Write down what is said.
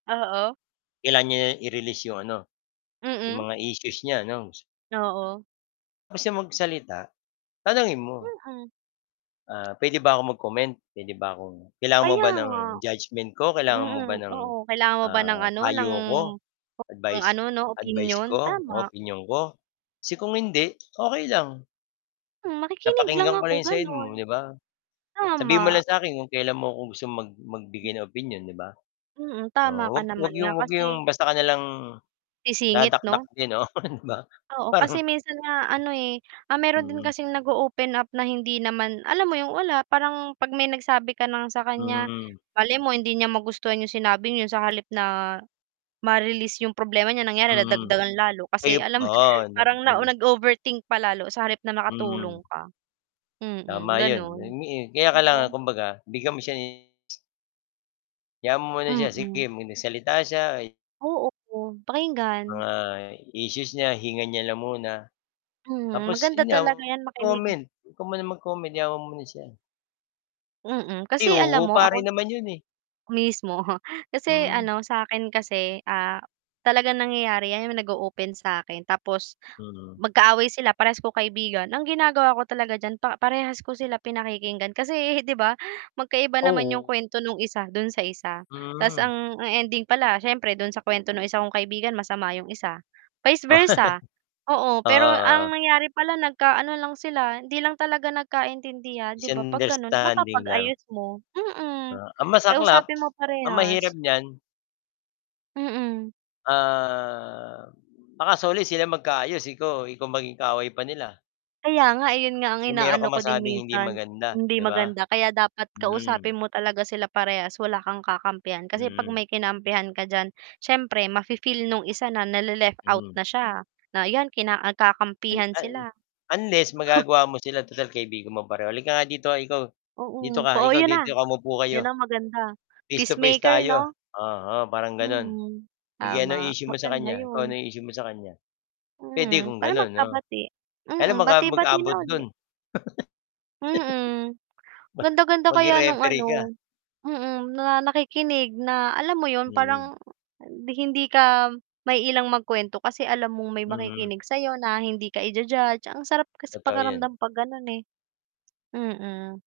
Oo. Kailangan niya na i-release 'yong ano, 'yong Mm. mga issues niya anong s Oo. [unintelligible] siya magsalita, tanungin mo. Mm. Ah, puwede ba akong mag-comment, puwede ba akong kailangan mo Kaya ba ng nga. judgment ko? Kailangan mo ba Mm, ng, oo, kailangan mo ba ng, ah, ano, ng payo ko, ng advice ano, 'no, advice opinyon? ko o Tama. opinyon ko? Kasi kung hindi, okey lang. Hmm, makikinig lang Napakinggan ko ako na 'yong side gano'n. mo, 'di ba? Sabihin mo Tama. lang sa'kin kung kailan mo ‘ko gusto mag Hmm. magbigay ng opinyon, 'di ba? Mm, tama Oo, ka huwag huwag naman nga 'yong huwag 'yong kasi basta ka na lang, Sisingit, dadakdak 'no? din ‘no, oh, 'di ba. Oo, Parang kasi minsan nga, ano, eh, ah, mayro'n din Mm. kasing nag-o-open up na hindi naman alam mo 'yong, wala, parang 'pag may nagsabi ka ng sa kaniya, Hmm. malay mo hindi niya magustuhan 'yong sinabing 'yon sa halip na ma-release 'yong problema niya, nangyari Mm. nadagdagan lalo Ay, kasi, op alam mo 'yon, oo, nai parang nao naig nag-overthink pa lalo sa halip na nakatulong Mm. ka. Mm, Tama 'yon, gano'n. yon nga, eh. Kaya 'Di ba? kailangan kumbaga bigyan mo siya [unintelligible] Hayaan mo muna siya, Mm. sige, ‘pag nagsalita siya ay Oh, oo, pakinggan. Mga issues niya, hinga niya lang muna. Mhm, Tapos maganda 'yon nga, talaga 'yan, makinig. comment, huwag ka muna mag-comment hayaan mo muna siya. Mm, Ay kasi alam oo, mo pare ako naman 'yon, eh. Mismo. Kasi, Mm. ano, sa'kin kasi, ah, talagang nangyayari 'yan, 'yong nag-o-open sa'kin tapos, Mm. magkaaway sila parehas ko kaibigan. Ang ginagawa ko talaga diyan pa parehas ko sila pinakikinggan kasi, 'di ba, magkaiba naman 'yong Oo. kuwento no'ng isa, do'n sa isa. Ta’s Mm. ang ang ending pala siyempre do'n sa kuwento ng isa kong kaibigan masama 'yong isa. Vice versa, oo. Oo, Pero ang oo. nangyari pala nagka-ano lang sila, hindi lang talaga nagkaintindihan, 'di ba, 'pag gano'n Misunderstanding lang. mapapag-ayos mo, mm. Ah, ang masaklap, Kausapin mo ang parehas. mahirap niyan Mm. Ah, baka sa huli sila magkaayos ikaw, ikaw maging kaaway pa nila. Kaya nga, ayun nga ang Kung mayroon inaano kang ko din masabing hindi minsan, maganda, hindi 'di ba? maganda. Kaya dapat kausapin Mm. mo talaga sila parehas wala kang kakampihan. Kasi 'pag Mm. may kinampihan ka diyan, siyempre mafi-feel no'ng isa na nale-left out Hmm. na siya, na ayan, kina Al nagkakampihan un sila. unless magagawa mo sila total kaibigan mo pareho, "Halika nga dito. Ikaw dito Oo, ka, po oh, ikaw 'yon dito na. ka. Umupo kayo. 'Yon ang maganda, Face to face peacemaker, tayo." 'no? Oo, oo, parang gano'n. Mhm. "Sige anong Tama, issue mo sa maganda kaniya? Ikaw ano 'yon. 'yong issue mo sa kaniya?" Puwede Mm, kung para gano'n, 'no? magkabati. Kaya lang Mm, baka bati-bati na mag-abot uli. do'n. Mm, ganda ganda Ba maging kaya no'ng, referee ka. ano mm, na nakikinig na, alam mo 'yon, Mm. parang di hindi ka maiilang magkuwento kasi alam mong may Mm. makikinig sa 'yo na hindi ka ija-judge, ang sarap kasi Totoo 'yan. pakiramdam 'pag gano'n, eh. Mm.